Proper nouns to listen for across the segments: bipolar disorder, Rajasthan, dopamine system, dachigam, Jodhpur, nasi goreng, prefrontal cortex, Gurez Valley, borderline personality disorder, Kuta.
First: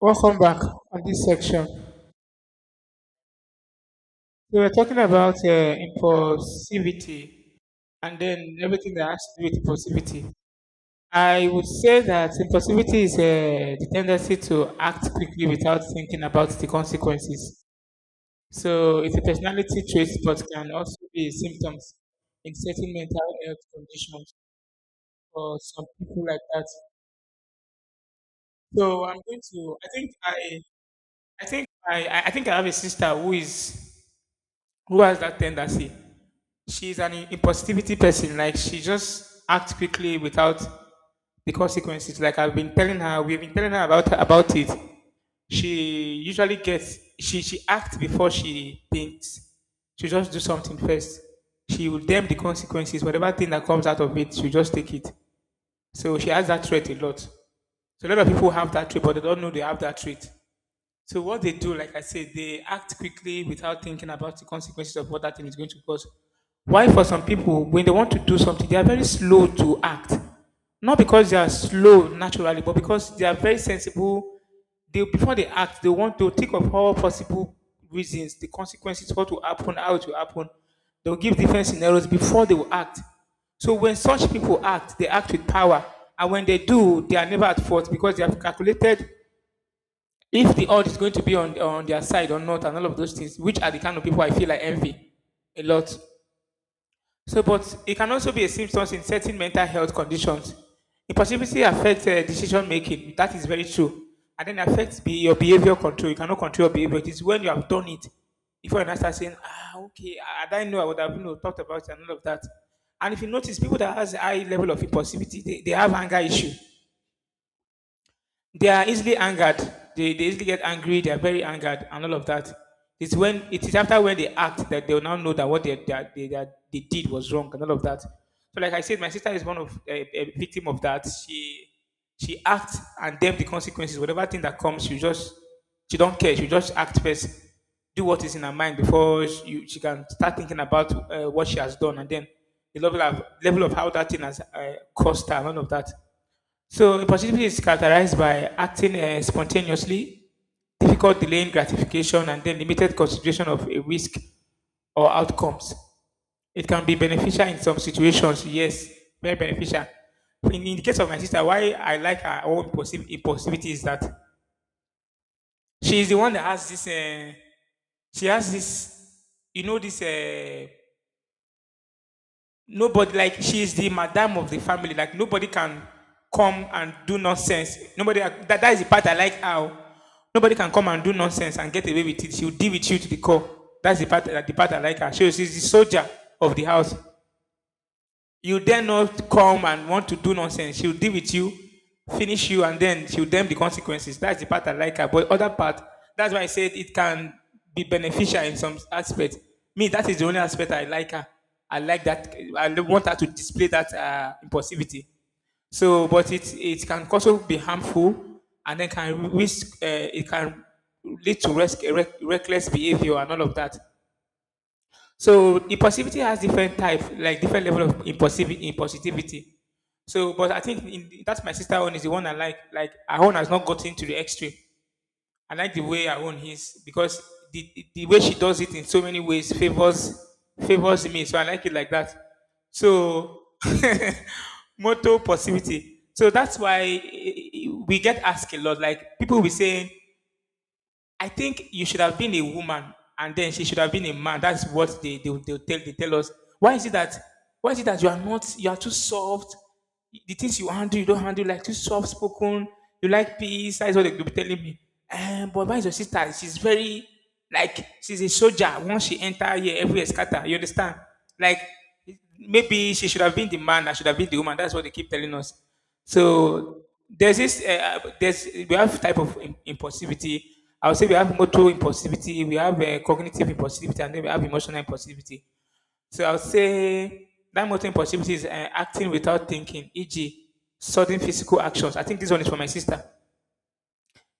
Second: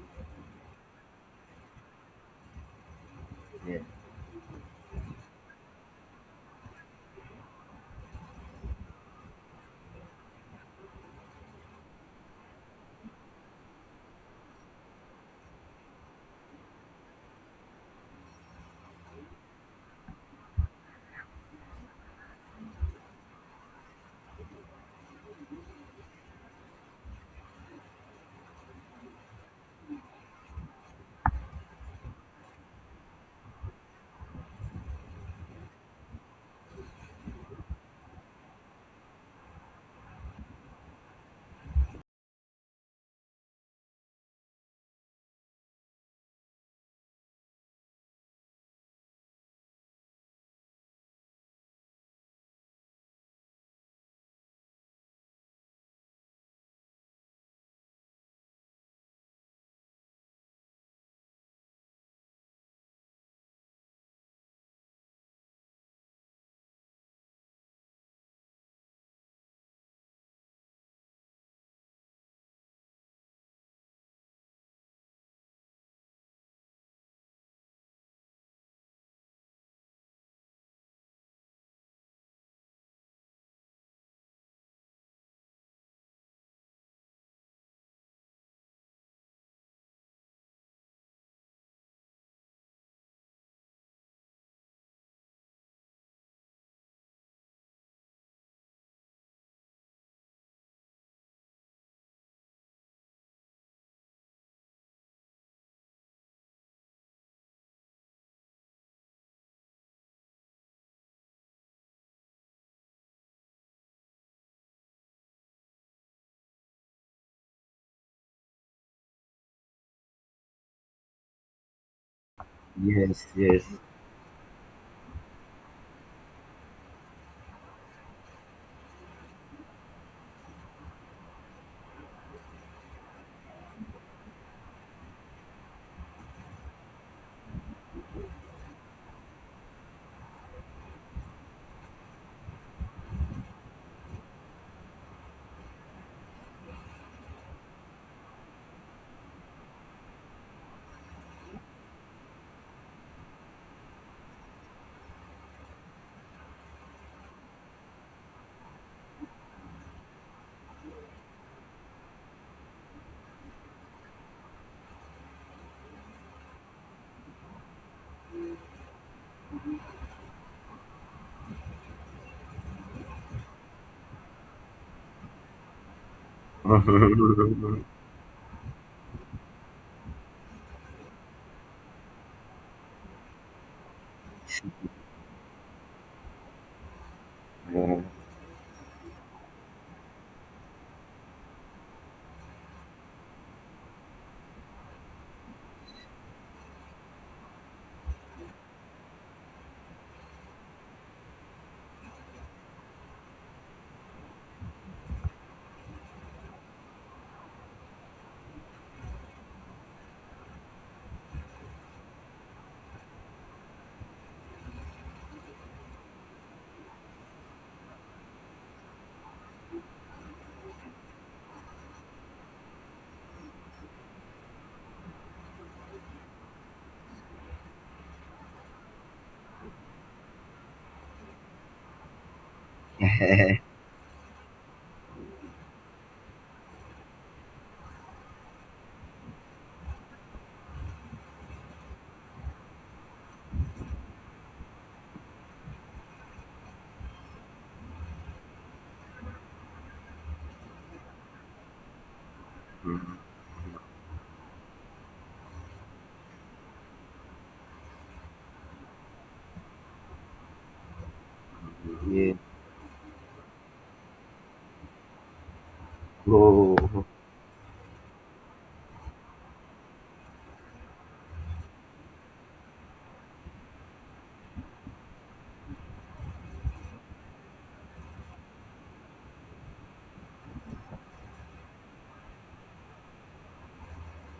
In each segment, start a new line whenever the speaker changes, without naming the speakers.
Welcome back on this section.
Yeah.
We were talking about impulsivity and then everything that has to do with impulsivity. I would say that impulsivity is the tendency to act quickly without thinking about the consequences. So it's a personality trait but can also be symptoms in certain mental health conditions for some people like that. So I'm going to. I think I. I think I. I think I have a sister who has that tendency. She's an impulsivity person. Like she just acts quickly without the consequences. Like I've been telling her, we've been telling her about it. She acts before she thinks. She just do something first. She will damn the consequences. Whatever thing that comes out of it, she just take it. So she has that trait a lot. So a lot of people have that trait, but they don't know they have that trait. So what they do, like I said, they act quickly without thinking about the consequences of what that thing is going to cause. Why for some people, when they want to do something, they are very slow to act. Not because they are slow naturally, but because they are very sensible. They before they act, they want to think of all possible reasons, the consequences, what will happen, how it will happen. They'll give different scenarios before they will act. So when such people act, they act with power. And when they do, they are never at fault because they have calculated if the odds is going to be on their side or not, and all of those things, which are the kind of people I feel I envy a lot. So, but it can also be a symptom in certain mental health conditions. Impulsivity affects decision making. That is very true, and then affects be your behavior control. You cannot control your behavior. It is when you have done it. If you now start saying, "Ah, okay, I didn't know, I would have, you know, thought about it and all of that," and if you notice, people that has a high level of impulsivity, they have anger issue, they are easily angered. They easily get angry. They are very angered and all of that. It's
Yes,
when
yes.
it is after when they act that they will now know that what they did was wrong and all of that. So, like I said, my sister is one of a victim of that. She acts and then the consequences, whatever thing that comes, she don't care. She just act first, do what is in her mind before she can start thinking about what she has done and then the level of how that thing has cost her and all of that. So impulsivity is characterized by acting spontaneously, difficult delaying gratification, and then limited consideration of a risk or outcomes. It can be beneficial in some situations, yes, very beneficial. In the case of my sister, why I like her own impulsivity is that she is the one that has this. She has this, you know, this. Nobody, like she is the madam of the family, like nobody can come and do
yeah.
nonsense, that is the part I like, how nobody can come and do nonsense and get away with it. She'll deal with you to the core. That's the part I like her. She is the soldier of the house. You then not come and want to do nonsense. She'll deal with you, finish you, and then she'll damn the consequences. That's the part I like her. But other part, that's why I said it can be beneficial in some aspects. Me, that is the only aspect I like her. I like that. I want her to display that impulsivity. So, but it can also be harmful, and then can risk. It can lead to risk, reckless behavior and all of that. So impulsivity has different types, like different level of impulsivity. So, but that's my sister own is the one I like. Like her own has not gotten to the extreme. I like the way her own is because the way she does it in so many ways favors me. So I like it like that. So motto positivity. So that's why we get asked a lot. Like people will be saying I think you should have been a woman and then she should have been a man. That's what they tell us. Why is it that why is it that you are not you are too soft? The things you handle, you don't handle, like too soft spoken, you like peace, that's what they will be telling me. But why is your sister? She's very, like she's a soldier. Once she enter here, everywhere scatter. You understand? Like
Yeah.
maybe she should have been the man, I should have been the woman. That's what they keep telling us.
Oh,
So there's this, eh, there's we have type of impulsivity. I would say we have motor impulsivity, we have cognitive impulsivity, and then we have emotional impulsivity. So I would say that motor impulsivity is acting without thinking, e.g., sudden physical actions. I think this one is for my sister.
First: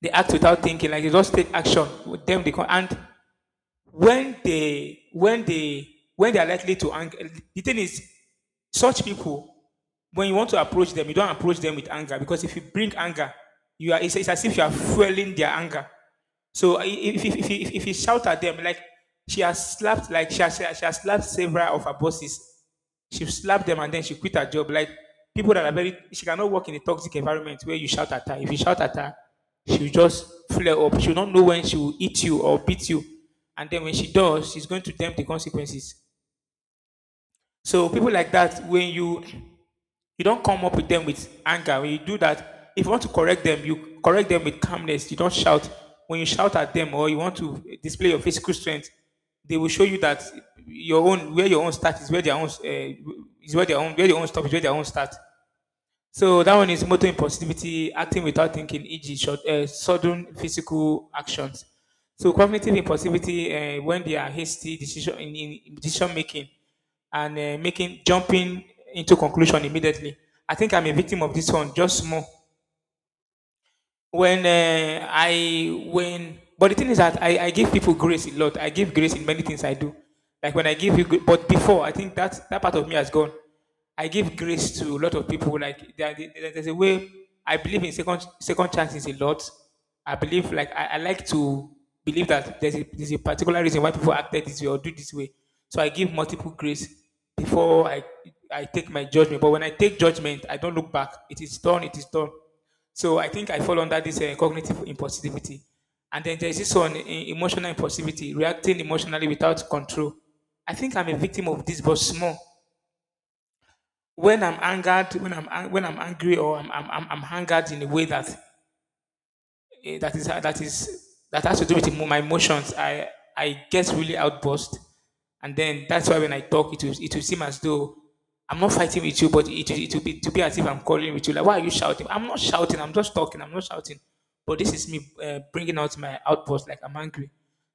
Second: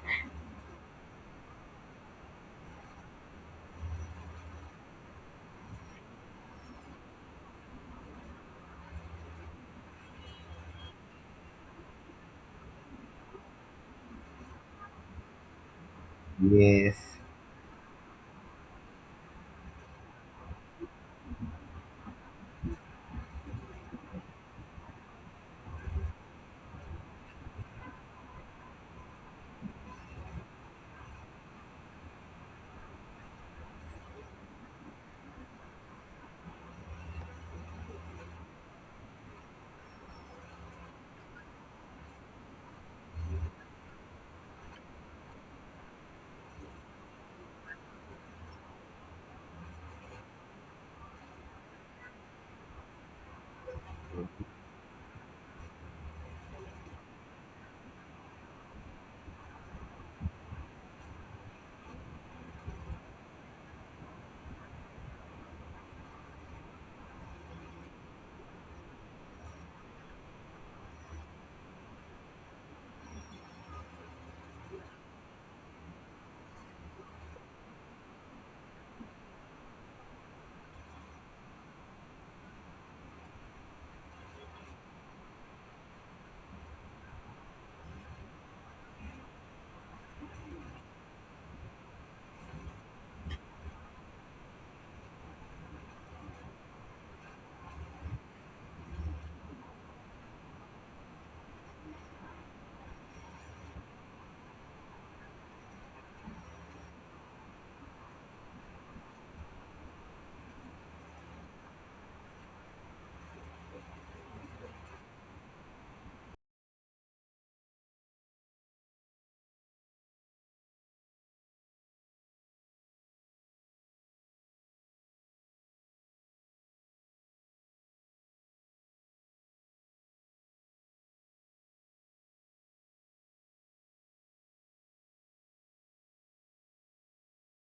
They act without thinking, like they just take action. With them, they can, and when they when they when they are likely to anger, the thing is such people, when you want to approach them, you don't approach them with anger, because if you bring anger you are, it's as if you are fueling their anger. So
yes.
if you shout at them, like she has slapped like she has slapped several of her bosses. She slapped them and then she quit her job. Like people that are very, she cannot work in a toxic environment where you shout at her. If you shout at her, she'll just flare up. She'll not know when she will eat you or beat you. And then when she does, she's going to damn the consequences. So people like that, when you don't come up with them with anger. When you do that, if you want to correct them, you correct them with calmness. You don't shout. When you shout at them or you want to display your physical strength, they will show you that your own where your own start is where their own is where their own stop is where their own start. So that one is motor impulsivity, acting without thinking, e.g., short, sudden physical actions. So cognitive impulsivity, when they are hasty decision in decision making and making jumping into conclusion immediately. I think I'm a victim of this one, just more when I when but the thing is that I give people grace a lot. I give grace in many things I do. Like when I give you, but before I think that that part of me has gone. I give grace to a lot of people. Like there's a way I believe in second chances a lot. I believe, like I like to believe that there's a particular reason why people acted this way or do this way. So I give multiple grace before I take my judgment. But when I take judgment, I don't look back. It is done. It is done. So I think I fall under this cognitive impulsivity. And then there's this one, emotional impulsivity, reacting emotionally without control. I think I'm a victim of this, but small. When I'm angry, or I'm angered in a way that that is that has to do with my emotions. I get really outburst, and then that's why when I talk, it will seem as though I'm not fighting with you, but it will be to be as if I'm quarreling with you. Like why are you shouting? I'm not shouting. I'm just talking. I'm not shouting. But this is me bringing out my outburst. Like I'm angry.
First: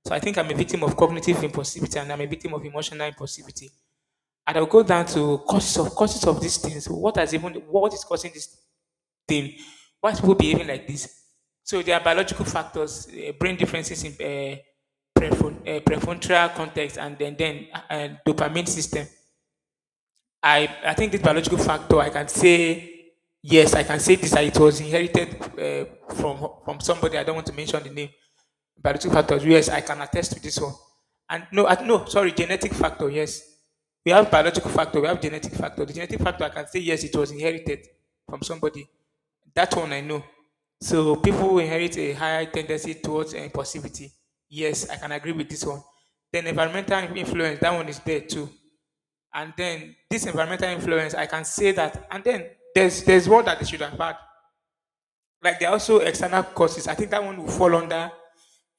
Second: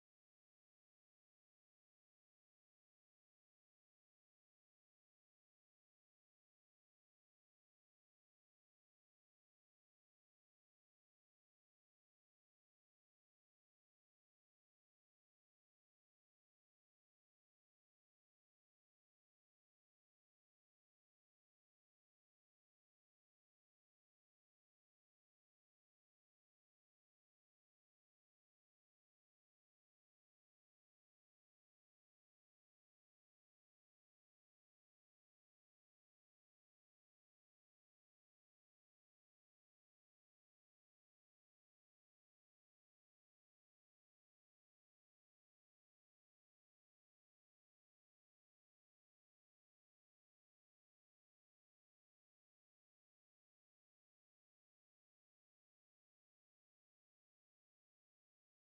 So I think I'm a victim of cognitive impulsivity and I'm a victim of emotional impulsivity. And I'll go down to causes of these things. What has even what is causing this thing. Why people behaving like this? So there are biological factors, brain differences in prefrontal cortex, and then dopamine system. I think this biological factor, I can say, yes, I can say this, that it was inherited from somebody. I don't want to mention the name. Biological factors, yes, I can attest to this one. And no, at, no, sorry, genetic factor, yes. We have biological factor, we have genetic factor. The genetic factor, I can say, yes, it was inherited from somebody. That one I know. So people who inherit a higher tendency towards impulsivity. Yes, I can agree with this one. Then environmental influence, that one is there too, and then this environmental influence I can say that. And then there's what that they should have had, like there are also external causes. I think that one will fall under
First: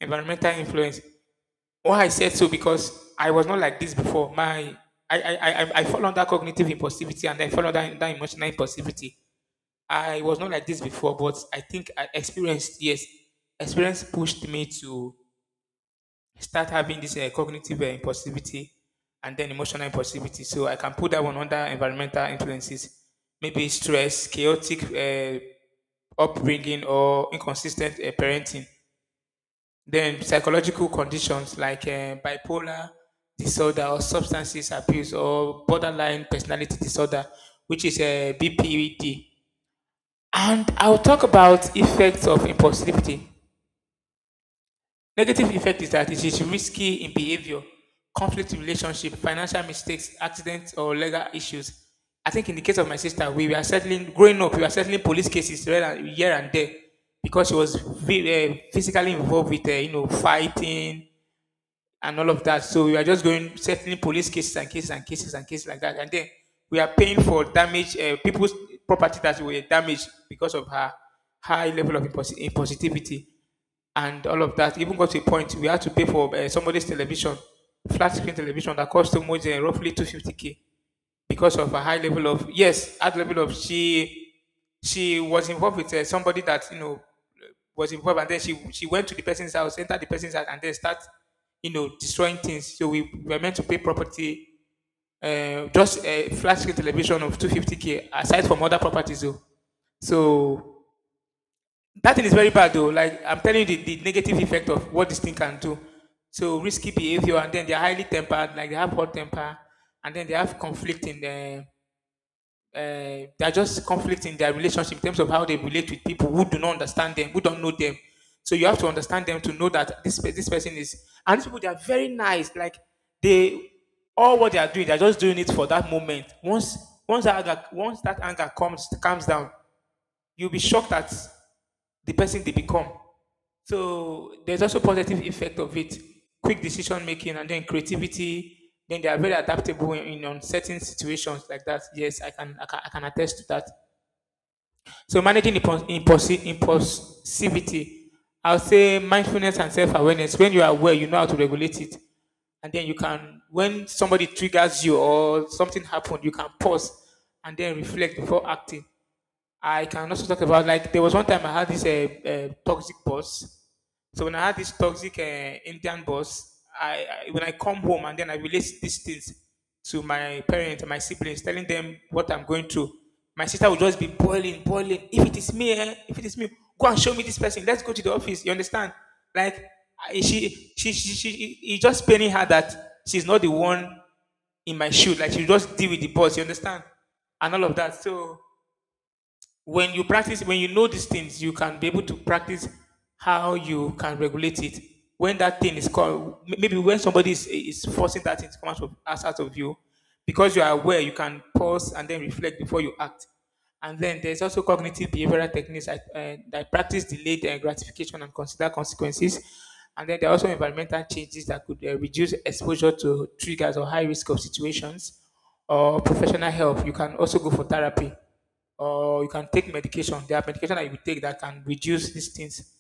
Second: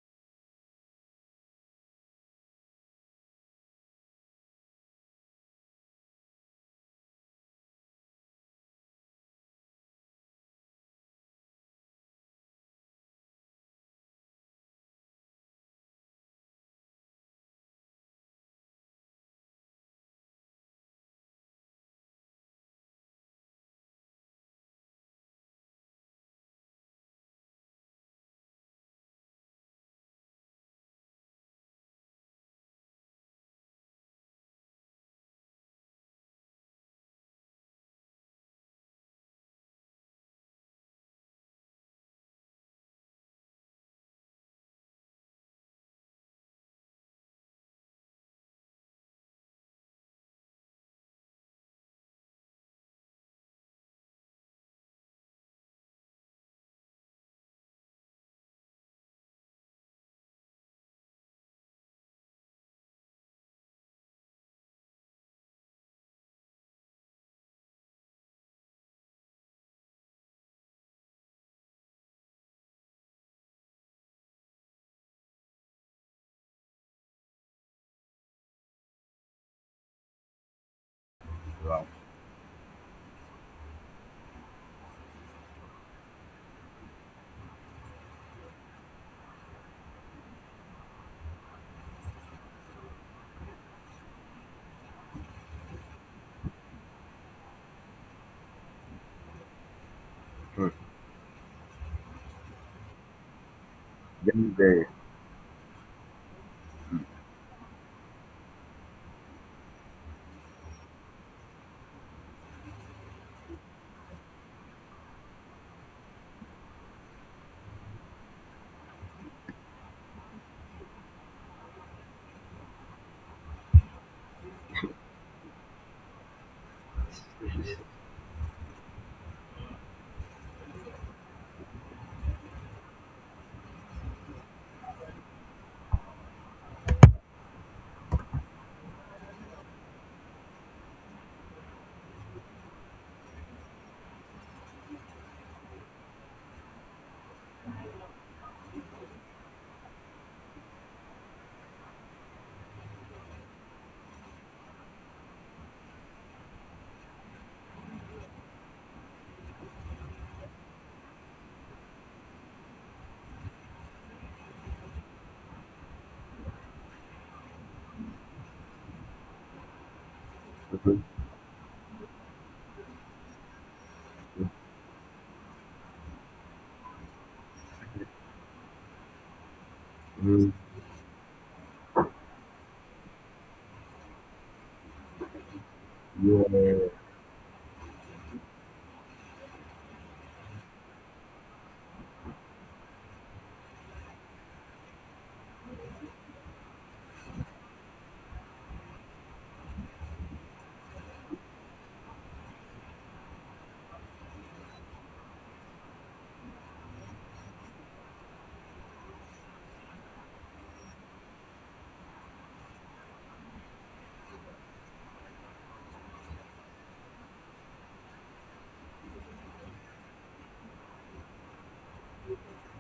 environmental influence. Why I said so, because I was not like this before. My I fall under cognitive impulsivity and then fall under, emotional impulsivity. I was not like this before, but I think I experienced, yes, experience pushed me to start having this cognitive impulsivity and then emotional impulsivity. So I can put that one under environmental influences, maybe stress, chaotic upbringing, or inconsistent parenting. Then psychological conditions like bipolar disorder or substances abuse or borderline personality disorder, which is a BPD. And I'll talk about effects of impulsivity. Negative effect is that it is risky in behavior, conflict in relationship, financial mistakes, accidents, or legal issues. I think in the case of my sister, we were settling growing up. We were settling police cases here and, here and there, because she was physically involved with you know fighting and all of that. So we were just going settling police cases and cases and cases and cases like that. And then we are paying for damage people's property that were damaged because of her high level of impositivity and all of that. Even got to a point we had to pay for somebody's television, flat screen television that cost too much, roughly 250k, because of a high level of, yes, high level of, she was involved with somebody that, you know, was involved, and then she went to the person's house, entered the person's house, and then start, you know, destroying things. So we were meant to pay property. Just a flat screen television of 250k aside from other properties though.
Hmm.
So that thing is very bad though. Like I'm telling you the negative
Very,
effect
very.
of what this thing can do. So risky behavior, and then they're highly tempered, like they have hot temper, and then they have conflict in their. Uh, they're just conflict in their relationship in terms of how they relate with people who do not understand them, who don't know them. So you have to understand them to know that this person is, and these people they are very nice. Like they, all what they are doing, they're just doing it for that moment. Once that anger, once that anger comes calms down, you'll be shocked at the person they become. So there's also positive effect of it, quick decision making, and then creativity. Then they are very adaptable in uncertain situations like that. Yes, I can, I can, I can attest to that. So managing impulse, impulse, impulsivity, I'll say mindfulness and self awareness. When you are aware, you know how to regulate it, and then you can, when somebody triggers you or something happened, you can pause and then reflect before acting. I can also talk about, like there was one time I had this toxic boss. So when I had this toxic Indian boss, I, when I come home and then I relate these things to my parents and my
Mhm.
siblings, telling them what I'm going through. My sister would just be boiling, boiling. If it is me, eh, if it is me, go and show me this person. Let's go to the office. You understand? Like I, she,
Mhm.
she, it's just paining her that she's not the one in my shoe. Like she just deal with the boss. You understand?
Yeah.
And all of that. So when you practice, when you know these things, you can be able to practice how you can regulate it when that thing is called, maybe when somebody is forcing that thing to come out of us, out of you. Because you are aware, you can pause and then reflect before you act. And then there's also cognitive behavioral techniques that, that practice delayed gratification and consider consequences. And then there are also environmental changes that could reduce exposure to triggers or high risk of situations, or professional help. You can also go for therapy, or you can take medication. There are medication that you take that can reduce these things,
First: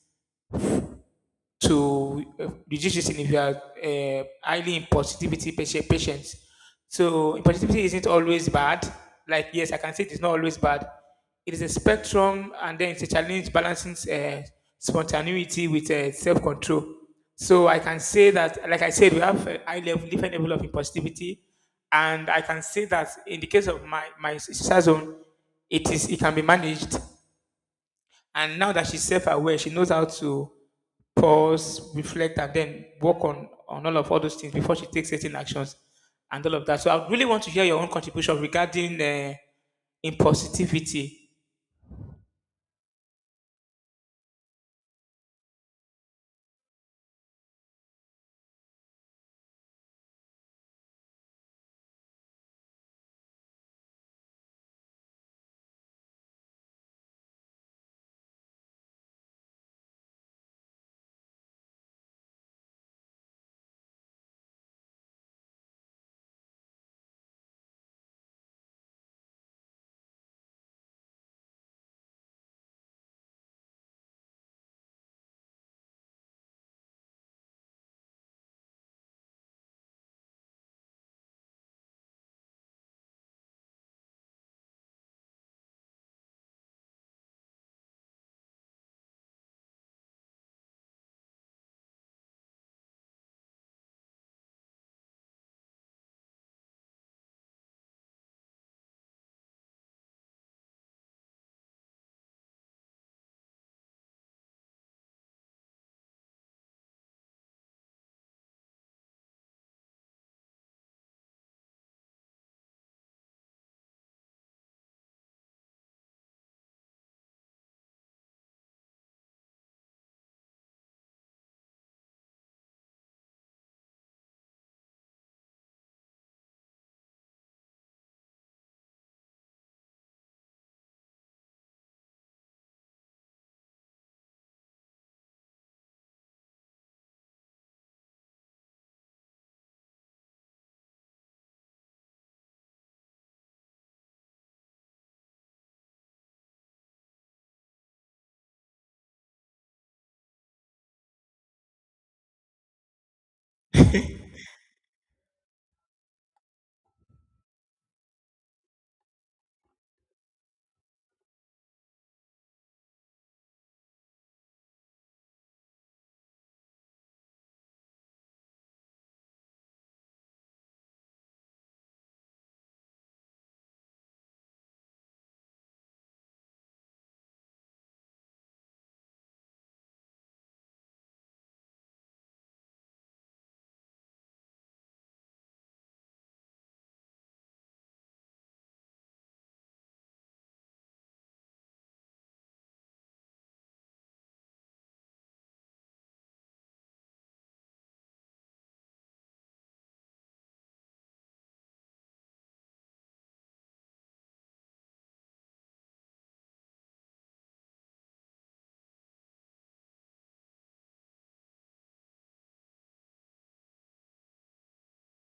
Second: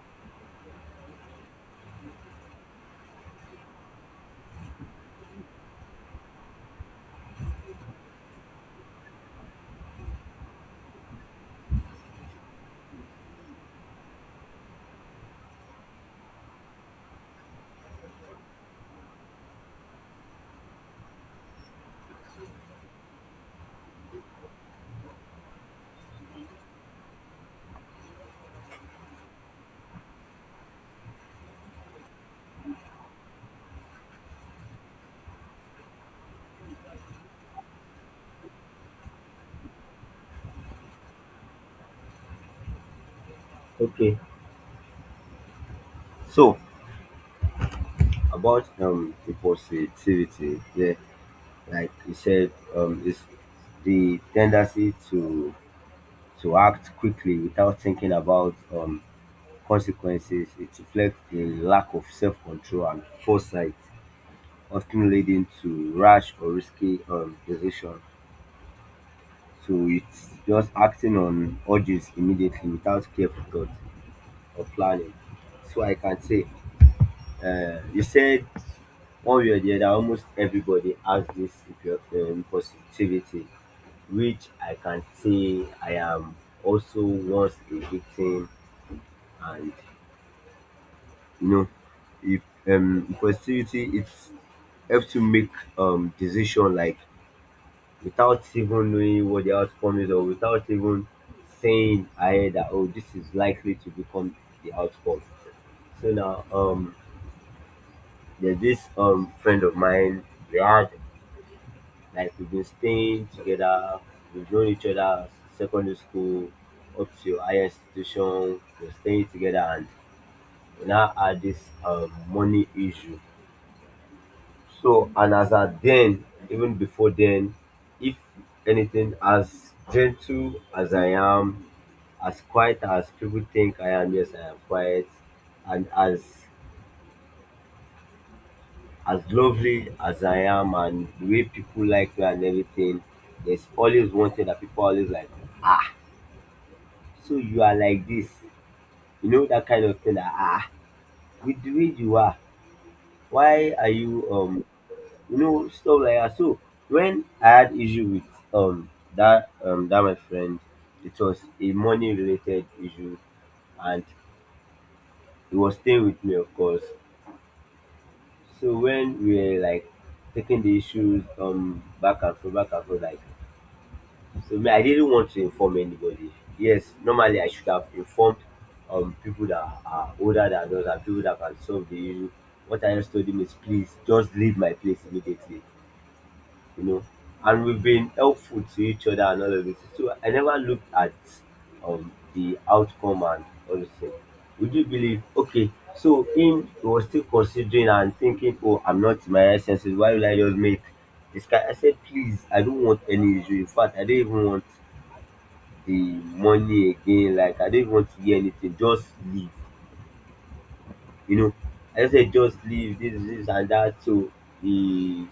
to reduce this in if you are highly in positivity patient, patients. So positivity isn't always bad. Like yes, I can say it's not always bad. It is a spectrum, and then it's a challenge balancing spontaneity with self-control. So I can say that, like I said, we have a high level, different level of positivity, and I can say that in the case of my my sister zone, it is, it can be managed, and now that she's self-aware, she knows how to pause, reflect, and then work on all of, all those things before she takes certain actions and all of that. So I really want to hear your own contribution regarding impulsivity.
Okay. So about the positivity, yeah, like you said, is the tendency to act quickly without thinking about consequences. It reflects a lack of self control and foresight, often leading to rash or risky decision. So it's just acting on urges immediately without careful thought or planning. So I can say, you said one way or the other, almost everybody has this positivity, which I can say I am also once a victim, and you know, if positivity it helps to make decision, like without even knowing what the outcome is, or without even saying ahead that, oh, this is likely to become the outcome. So now there's this friend of mine. We had, like we've been staying together, we've known each other secondary school up to higher institution, we're staying together, and we now had this money issue. So, and as at then, even before then, if anything, as gentle as I am, as quiet as people think I am, yes, I am quiet, and as lovely as I am, and the way people like me and everything, there's always one thing that people always like, ah, so you are like this, you know, that kind of thing. That, ah, with the way you are, why are you you know, stuff like that. So when I had issue with um that my friend, it was a money related issue, and he was staying with me, of course. So when we were like taking the issues back and forth, back and forth, like, so me, I didn't want to inform anybody. Yes, normally I should have informed people that are older than us and people that can solve the issue. What I just told him is, please just leave my place immediately, you know, and we've been helpful to each other and all of this. So I never looked at the outcome and all this thing. Would you believe? Okay, so him, he was still considering and thinking, oh, I'm not in my right senses. Why will I just make this guy? I said, please, I don't want any issue. In fact, I don't even want the money again. Like I don't even want to hear anything. Just leave. You know, I just said just leave this, this and that. So he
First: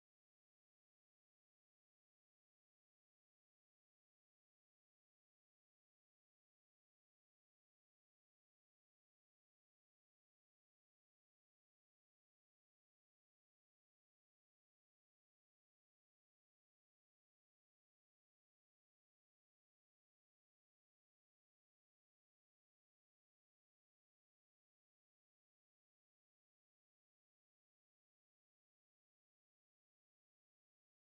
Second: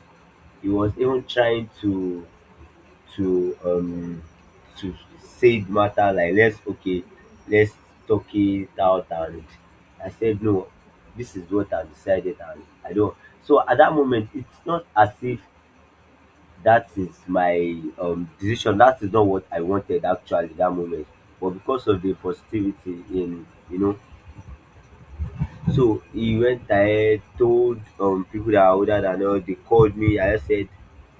he was even trying to to um to said matter, like, let's, okay, let's talk it out. And I said no, this is what I decided, and I don't. So at that moment, it's not as if that is my decision. That is not what I wanted actually that moment, but because of the positivity in, you know. So he went ahead, told people that are older than us. They called me, I just said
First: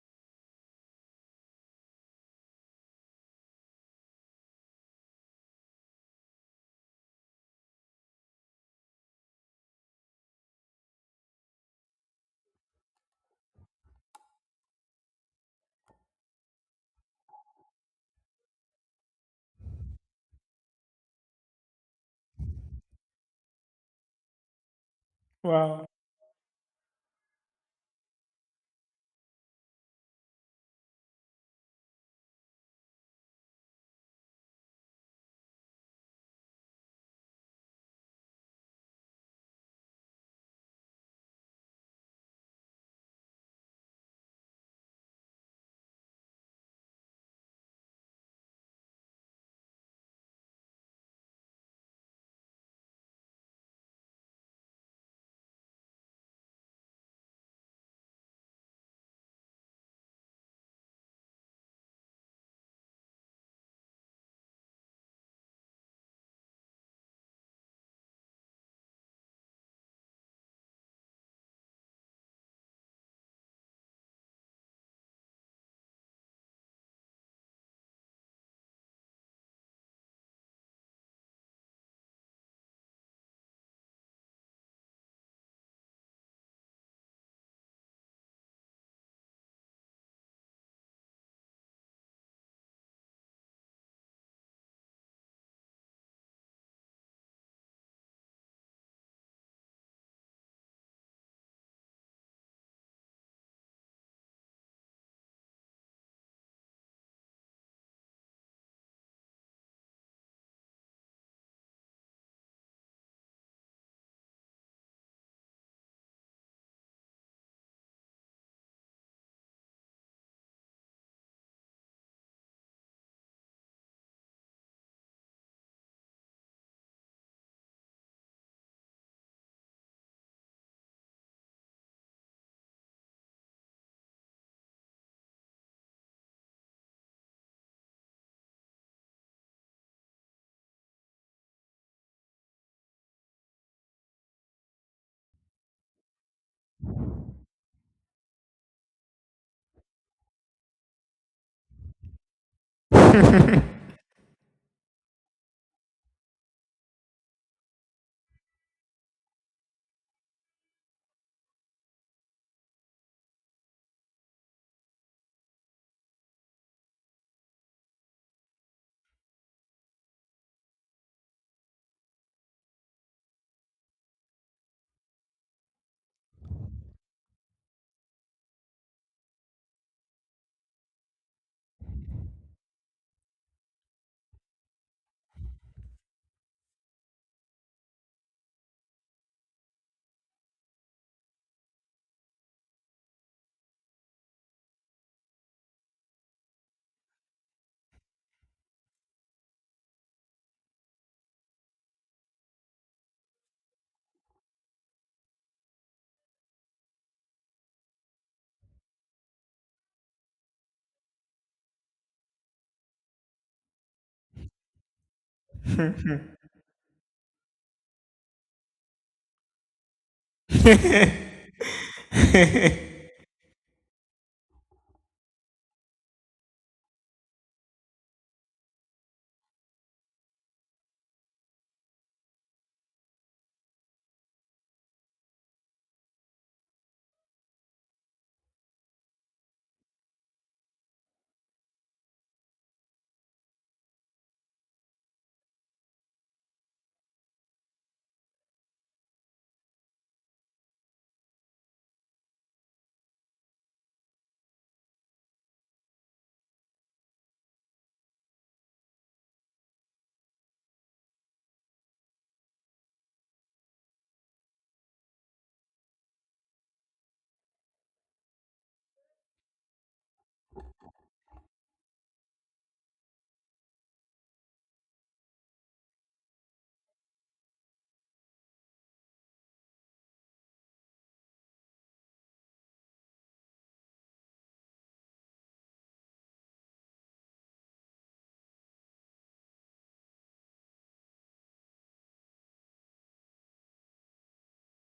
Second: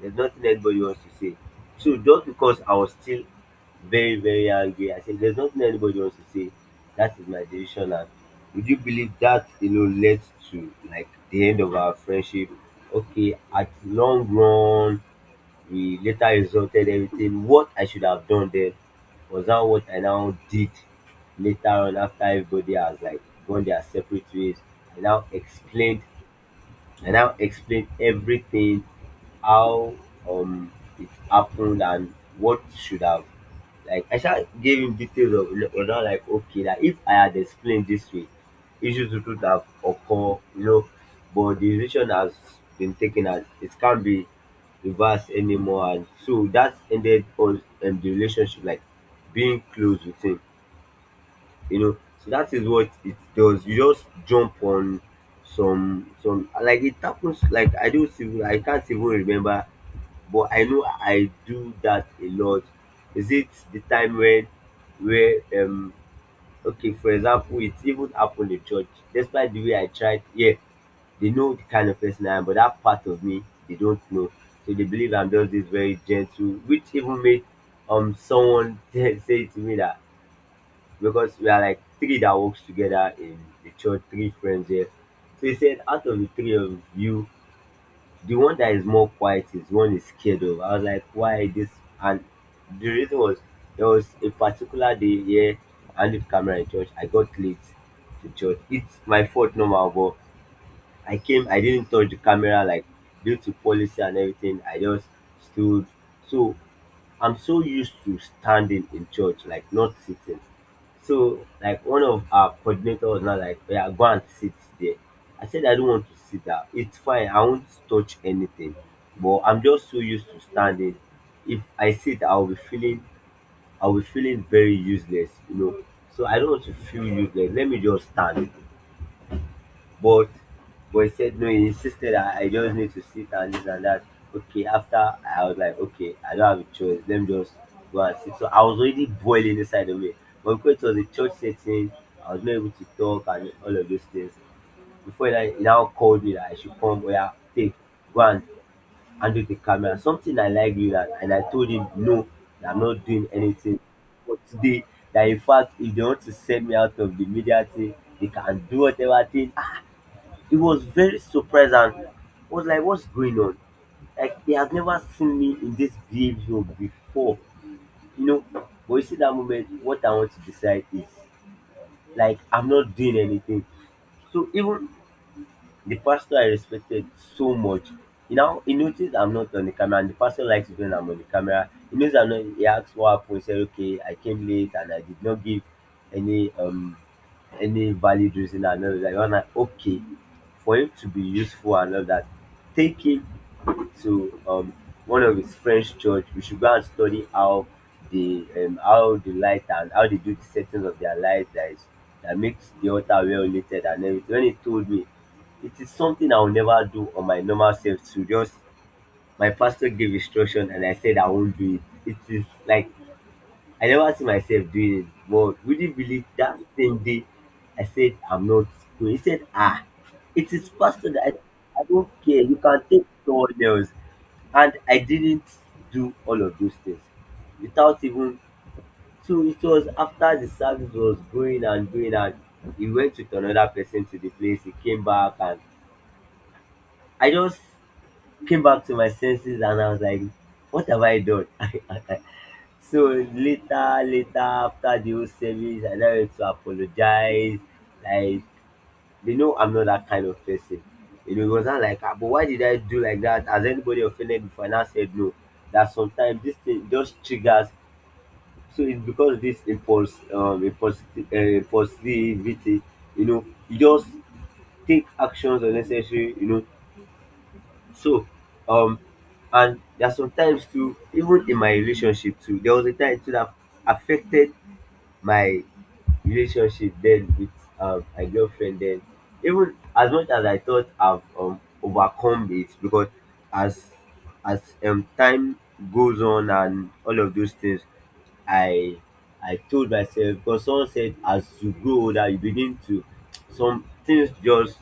there's nothing anybody wants to say. So just because I was still very, very angry, I said there's nothing anybody wants to say. That is my decision. And would you believe that, you know, led to like the end of our friendship? Okay, at long run, we later exalted everything. What I should have done then was now what I now did later on, after everybody has like gone their separate ways. I now
Wow.
explained I now explained everything how um it happened, and what should have, like I shall giving details of, you know, not like okay, that if I had explained this way, issues would have occurred, you know. But the decision has been taken and it can't be reversed anymore. And so that ended us the relationship, like being close with him, you know. So that is what it does. You just jump on some, like it happens. Like I don't even, I can't even remember, but I know I do that a lot. Is it the time when where okay, for example, it even happened in church. Despite the way I tried, yeah, they know the kind of person I am, but that part of me they don't know. So they believe I'm just this very gentle, which even made someone say to me that, because we are like three that works together in the church, three friends here. So he said, out of the three of you, the one that is more quiet is the one is scared of. I was like, why this? And the reason was, there was a particular day here I left camera in church. I got late to church. It's my fault normal, but I came, I didn't touch the camera, like due to policy and everything. I just stood. So I'm so used to standing in church, like not sitting. So like one of our coordinator was now like, yeah, go and sit there. I said I don't want to sit down. It's fine. I won't touch anything. But I'm just so used to standing. If I sit, I'll be feeling very useless, you know. So I don't want to feel useless. Let me just stand. But he said no, he insisted that I just need to sit and this and that. Okay, after I was like, okay, I don't have a choice. Let me just go and sit. So I was already boiling inside of me. But because it was a church setting, I was not able to talk and all of those things. Before that, he now called me that I should come, where take, go and handle the camera. Something I like you that. And I told him no, that I'm not doing anything. But today, that in fact if they want to send me out of the media thing, they can do whatever thing. He was very surprised, and was like, what's going on? Like, he has never seen me in this behavior before, you know. But you see, that moment, what I want to decide is, like, I'm not doing anything. So, even the pastor I respected so much. You know, he noticed I'm not on the camera, and the pastor likes it when I'm on the camera. He knows I'm not. He asked what happened. He said, "Okay, I came late and I did not give any um any valid reason." And all that. I was like, "Okay, for him to be useful and all that, take him to one of his French church. We should go and study how the light and how they do the settings of their light, that is that makes the altar well related and everything." When he told me, it is something I will never do on my normal self. To just, my pastor gave instruction and I said I won't do it. It is like I never see myself doing it. But would you believe that same day, I said I'm not going? He said, ah, it is pastor. That I don't care. You can take someone else. And I didn't do all of those things without even, so it was after the service, was going and going, and he went with another person to the place. He came back, and I just came back to my senses, and I was like, what have I done? So later, later, after the whole service, I now had to apologize. Like, they know I'm not that kind of person. You know, it wasn't like, ah, but why did I do like that? Has anybody offended before? And I said no. That sometimes this thing just triggers. So it's because this impulsivity. You know, you just take actions unnecessary. You know, so um, and there are sometimes too, even in my relationship too, there was a time too that affected my relationship den with my girlfriend den, even as much as I thought I've overcome it. Because as as time goes on and all of those things, I told myself, because someone said as you grow older you begin to, some things just,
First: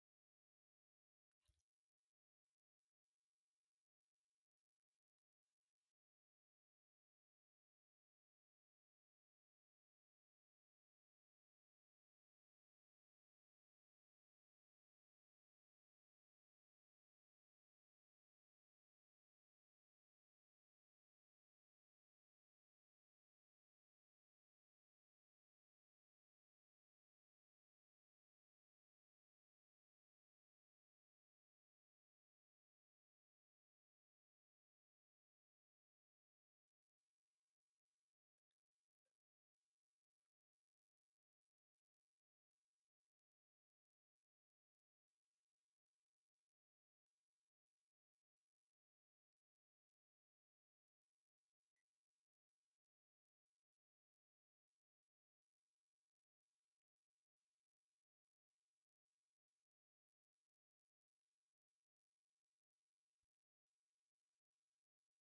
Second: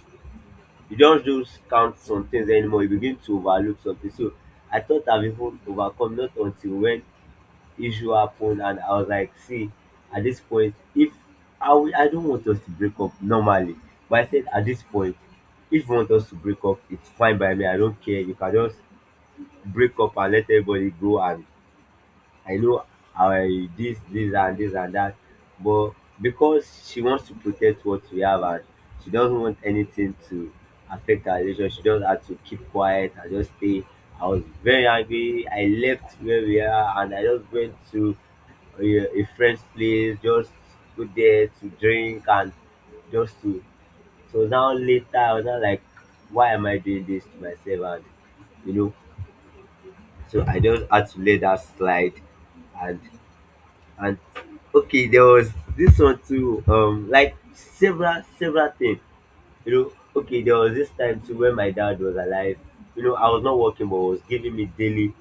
you just don't count some things anymore, you begin to overlook something. So I thought I've even overcome, not until when issue happened, and I was like, see, at this point, if I will, I don't want us to break up normally, but I said at this point, if you want us to break up, it's fine by me. I don't care. You can just break up and let everybody go. And I know I this, this and this and that. But because she wants to protect what we have, and she doesn't want anything to affect our relationship, she just had to keep quiet and just stay. I was very angry. I left where we are and I just went to a friend's place, just go there to drink and just to. So now later, I was not like, why am I doing this to myself? You know, so I just had to let that slide and and okay, there was this one too, like several things, you know. Okay, there was this time too when my dad was alive. You know, I was not working, but was giving me daily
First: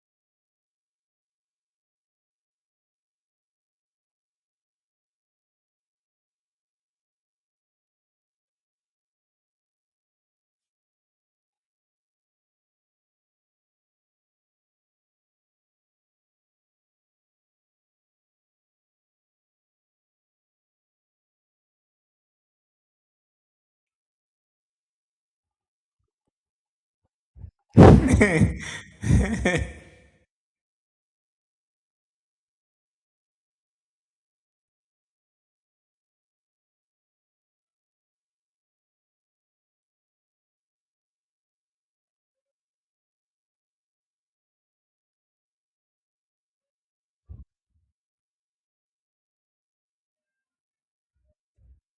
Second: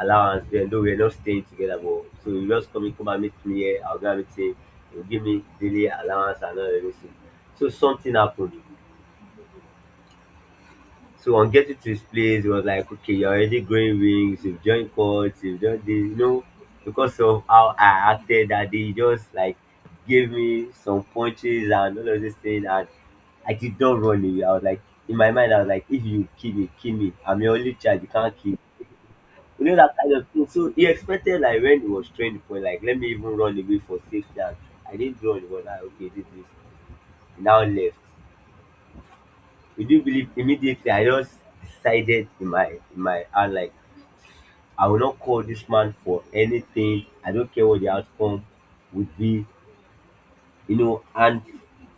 allowance then. Though we were not staying together, but so he just come in, come and meet me here, I'll go and meet him. He'll give me daily allowance and all everything. So something happened. So on getting to his place, he was like, okay, you're already growing wings, you've joined courts, you've done this, you know, because of how I acted that day, he just like gave me some punches and all of this thing. And I did not run away. I was like, in my mind, I was like, if you kill me, kill me. I'm your only child, you can't kill me. You know, that kind of thing. So he expected, like, when he was trained for, like, let me even run away for safety. And I didn't run, he was like, okay, this is. He now left. You do believe immediately I just decided in my heart, like I will not call this man for anything. I don't care what the outcome would be, you know. And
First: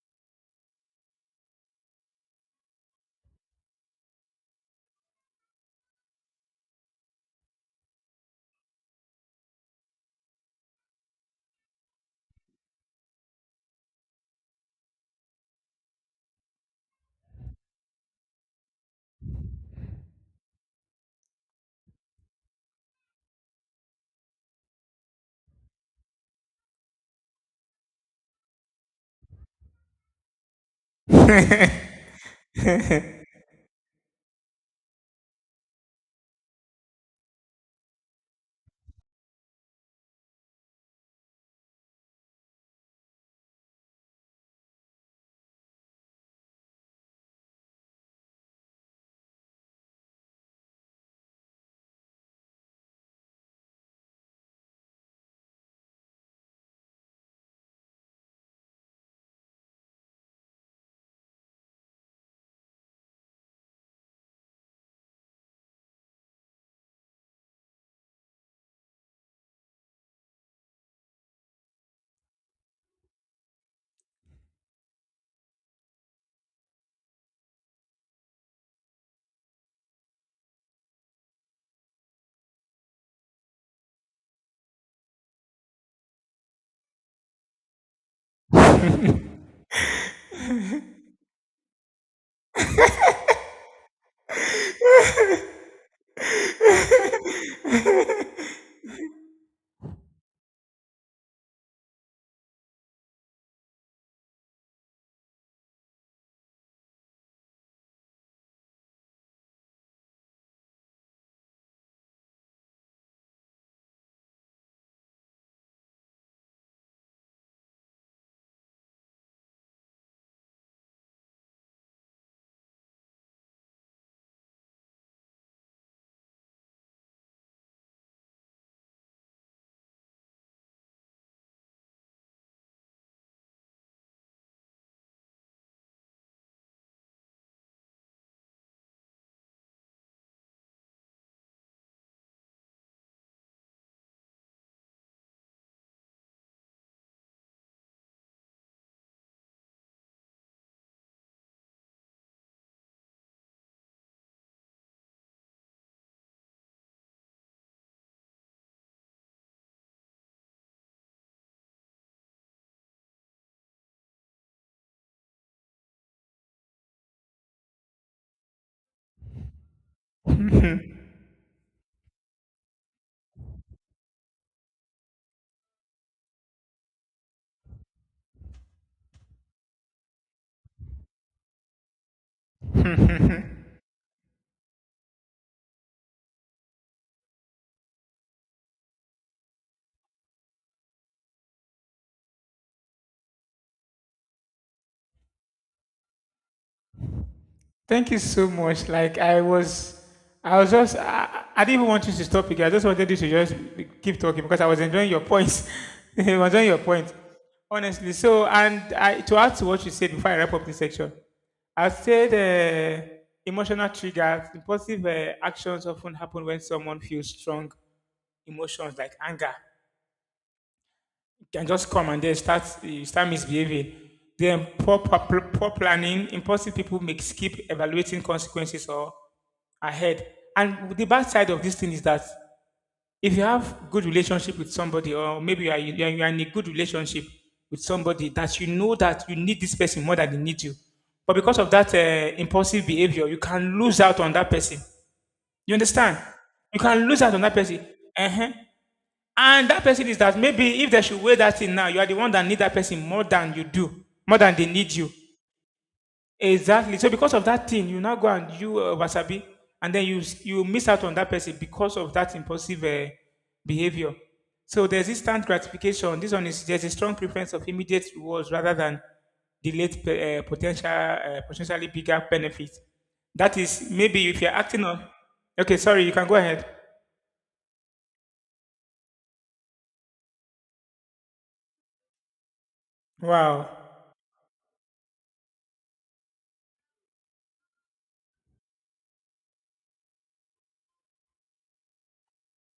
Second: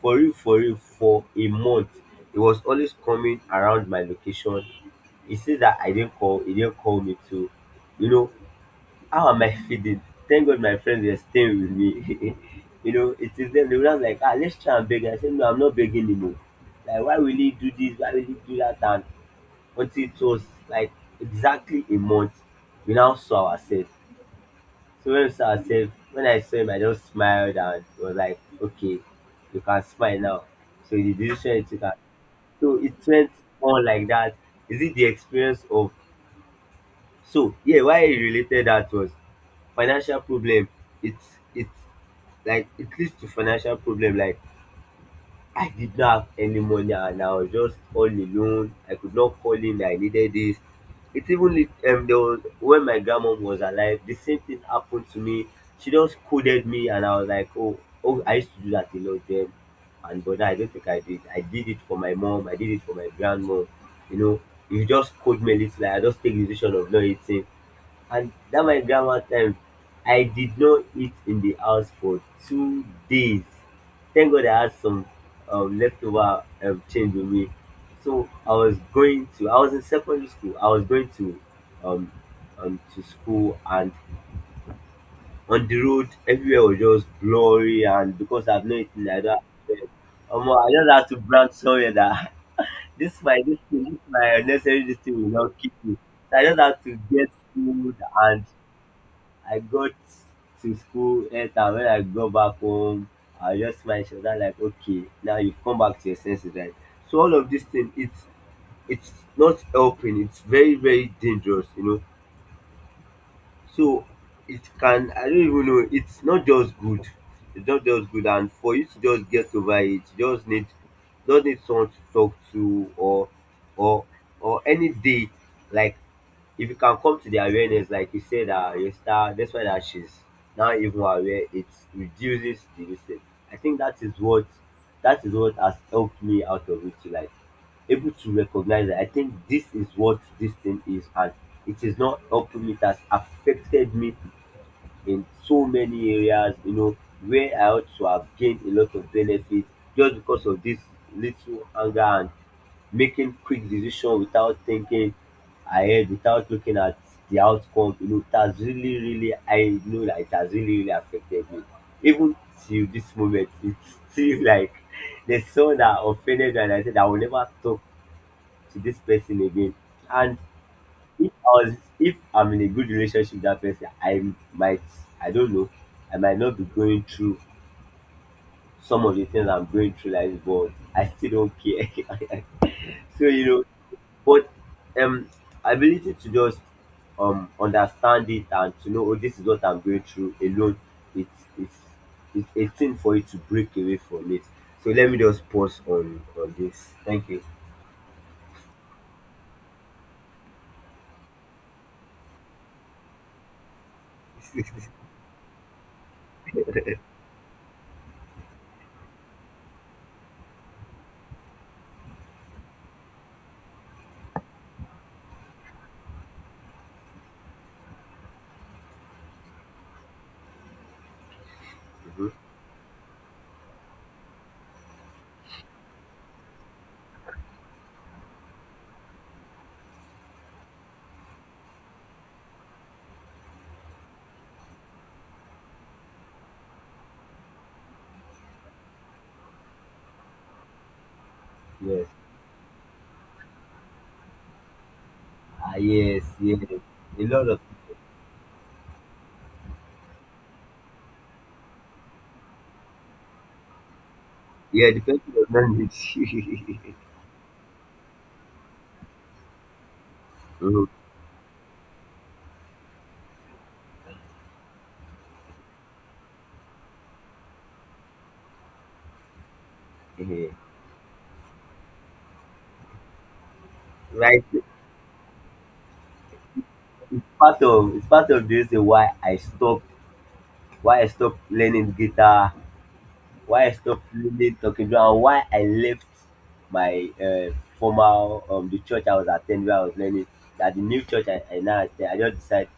for real, for real, for a month, he was always coming around my location. He says that I didn't call, he didn't call me too. You know, how am I feeling? Thank God my friends were staying with me. You know, it is them. They were just like, ah, let's try and beg. I said, no, I'm not begging anymore. Like, why will he do this? Why will he do that? And until it was like exactly a month, we now saw ourselves. So when we saw ourselves, when I saw him, I just smiled and was like, okay, you can smile now. So the decision it took her, so it went on like that. Is it the experience of, so yeah, why he related that was financial problem. It's like it leads to financial problem, like I did not have any money and I was just all alone. I could not call in that I needed this. It even there was, when my grandmom was alive, the same thing happened to me. She just scolded me and I was like, oh, oh, I used to do that a lot then. And but now I don't think I did. I did it for my mom. I did it for my grandmom. You know, if you just scold me a little, like, I just take the decision of not eating. And that my grandma time, I did not eat in the house for 2 days. Thank God I had some leftover change with me. So I was going to, I was in secondary school. I was going um, to school, and on the road everywhere was just blurry, and because I've not eaten, I don't have, I just had to branch somewhere that this my this thing, this my unnecessary this thing will not keep me. So I just have to get food, and I got to school later. When I go back home, I just smile shoulder like, okay, now you've come back to your senses, right? So all of this thing, it's not helping. It's very very dangerous, you know. So it can, I don't even know, it's not just good. It's not just good, and for you to just get over it, you just need someone to talk to, or or any day, like if you can come to the awareness, like you said, your star, that's why that she's now even aware, it reduces the risk. I think that is what, that is what has helped me out of it, like able to recognize that I think this is what this thing is, and it is not helping me. It has affected me in so many areas, you know, where I ought to have gained a lot of benefit just because of this little anger and making quick decision without thinking ahead, without looking at the outcome. You know, it has really, really, I know that it has really, really affected me. Even till this moment, it's still like the son that offended me and I said I will never talk to this person again. And if I'm in a good relationship with that person, I might, I don't know, I might not be going through some of the things I'm going through like this, but I still don't care. So you know, but um ability to just understand it and to know, oh, this is what I'm going through alone. It's it's a thing for you to break away from it. So let me just pause on this. Thank you.
Thank you so much. Like I was just, I didn't even want you to stop again. I just wanted you to just keep talking because I was enjoying your points. I was enjoying your point, honestly. So, and I, to add to what you said before I wrap up this section, I said emotional triggers, impulsive actions often happen when someone feels strong emotions like anger, can just come and
Mhm.
then start you start misbehaving. Then poor planning, impulsive people may skip evaluating consequences or ahead. And the bad side of this thing is that if you have good relationship with somebody, or maybe you are, you are, you are in a good relationship with somebody that you know that you need this person more than they need you, but because of that
Yes.
impulsive behavior, you can lose out on that person. You
Ah,
understand?
yes, yes.
You can lose
A
out on
lot
that
of.
person. Uh-huh. And that person is that, maybe if they should wear that thing now, you are the one that need that person more than you do, more than they
Yeah,
need you.
the on does not need.
Exactly. So because of that thing, you now go and you wasabi, and then you miss out on that person because of that impulsive behavior. So there's instant gratification. This one is, there's a strong preference of immediate rewards rather than delayed
Eh,
potential potentially bigger benefits. That is maybe if
right.
you're acting on. Okay, sorry, you can go ahead.
It's part of, it's part of the reason why I stopped, why I stopped learning guitar, why
Wow.
I stopped reading, talking to her, and why I left my formal the church I was attending where I was learning, that the new church I now attend, I just decided,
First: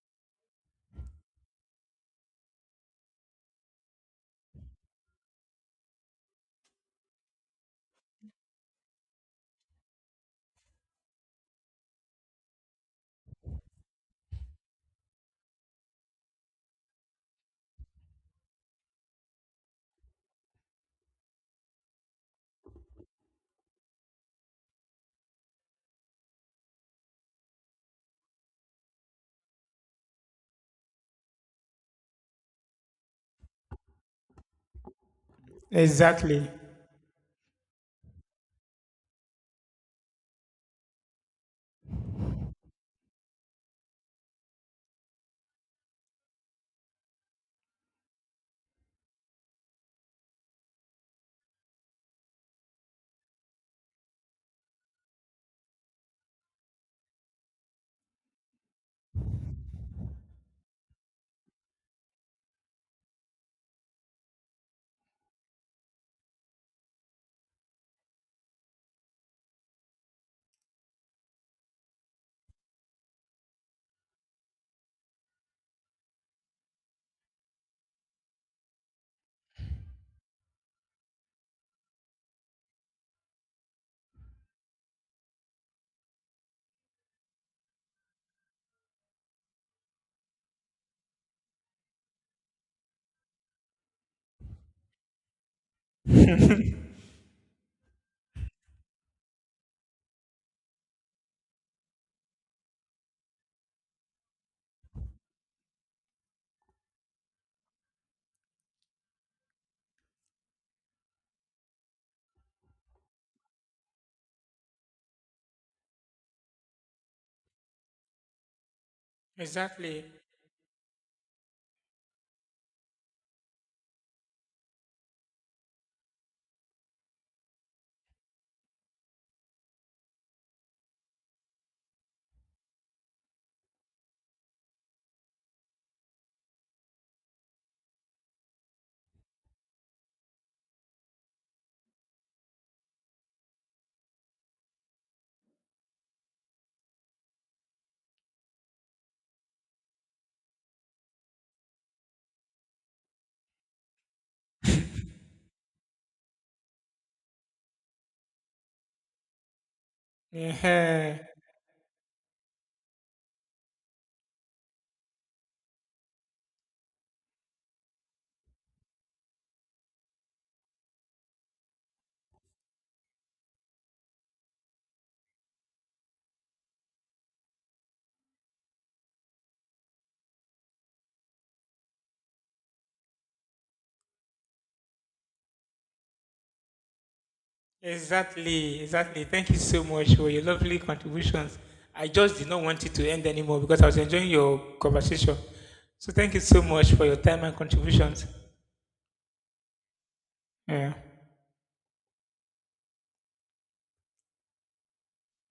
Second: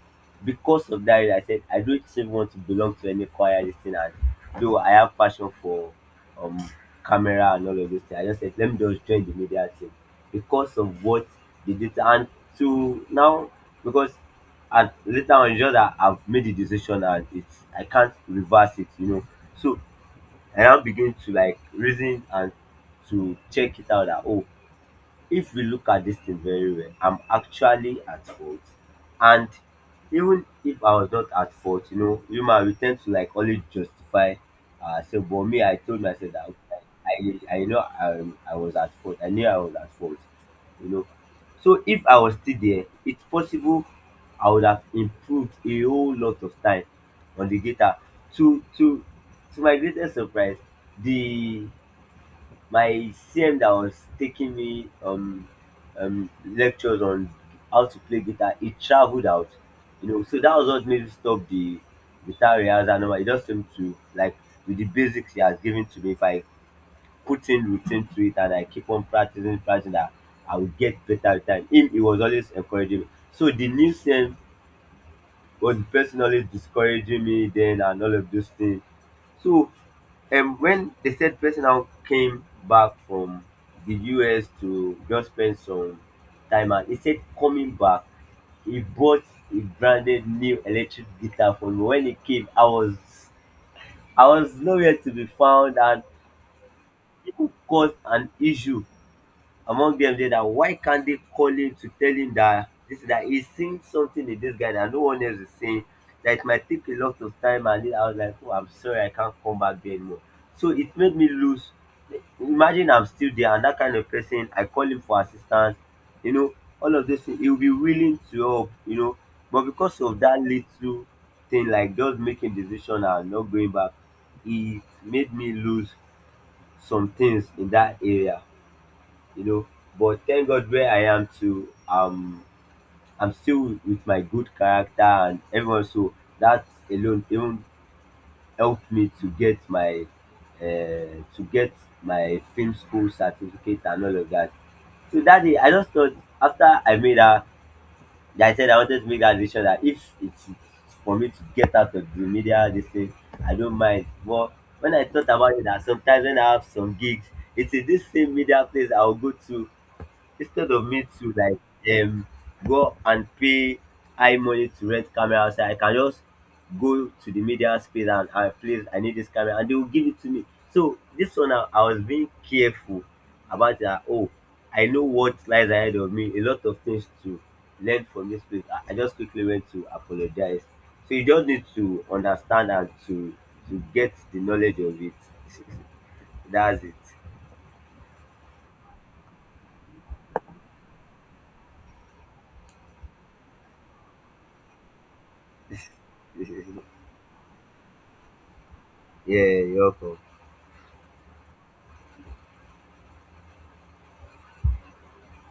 because of that reason, I said I don't even want to belong to any choir this thing. And though I have passion for um camera and all of this thing, I just said let me just join the media team because of what they did. And to now, because, and later on, it's just that I've made the decision and it's I can't reverse it, you know. So I now begin to like reason and to check it out, that oh, if we look at this thing very well, I'm actually at fault. And even if I was not at fault, you know, human, we tend to like always justify ourselves. But me, I told myself
Exactly.
that okay, I know I was at fault. I knew I was at fault, you know. So if I was still there, it's possible I would have improved a whole lot of time on the guitar. To to to my greatest surprise, the my cm that was taking me lectures on how to play guitar, he traveled out, you know. So that was what made me stop the guitar rehearsal normal. He just told me to like, with the basics he has given to me, if I put in routine to it and I keep on practicing, that I will get better with time. Him, he was always encouraging me. So the new cm was personally discouraging me then and all of those things. So when the said person now came back from the US to just spend some time, and he said coming back, he bought a branded new electric guitar for me. When he came, I was nowhere to be found, and it could cause an issue among them there, that why can't they call him to tell him that this, that he's seeing something in this guy that no one else is seeing, that it might take a lot of time. And then I was like, oh, I'm sorry, I can't come back there anymore. So it made me lose, imagine I'm still there and that kind of person I call him for assistance, you know, all of those things, he'll be willing to help, you know. But because
Exactly.
of that little thing, like just making decision and not going back, it made me lose some things in that area, you know. But thank God where I am to, I'm still with my good character and everyone. So that alone even helped me to get my to get my film school certificate and all of that. So that day, I just thought, after I made that, I said I wanted to make that decision that if it's for me to get out of the media, this thing, I don't mind. But when I thought about it, that sometimes when I have some gigs, it's in this same media place I'll go to. Instead of me
Yeah.
to like um go and pay high money to rent camera outside, I can just go to the media space, and please I need this camera and they will give it to me. So this one I was being careful about that, oh, I know what lies ahead of me, a lot of things to learn from this place. I just quickly went to apologize. So you just need to understand and to get the knowledge of it. That's it.
Exactly, exactly. Thank you so much for your lovely contributions. I just did not want it to end anymore because I was enjoying your conversation. So thank you so much for your time and contributions.
Yeah, you're welcome.
Yeah.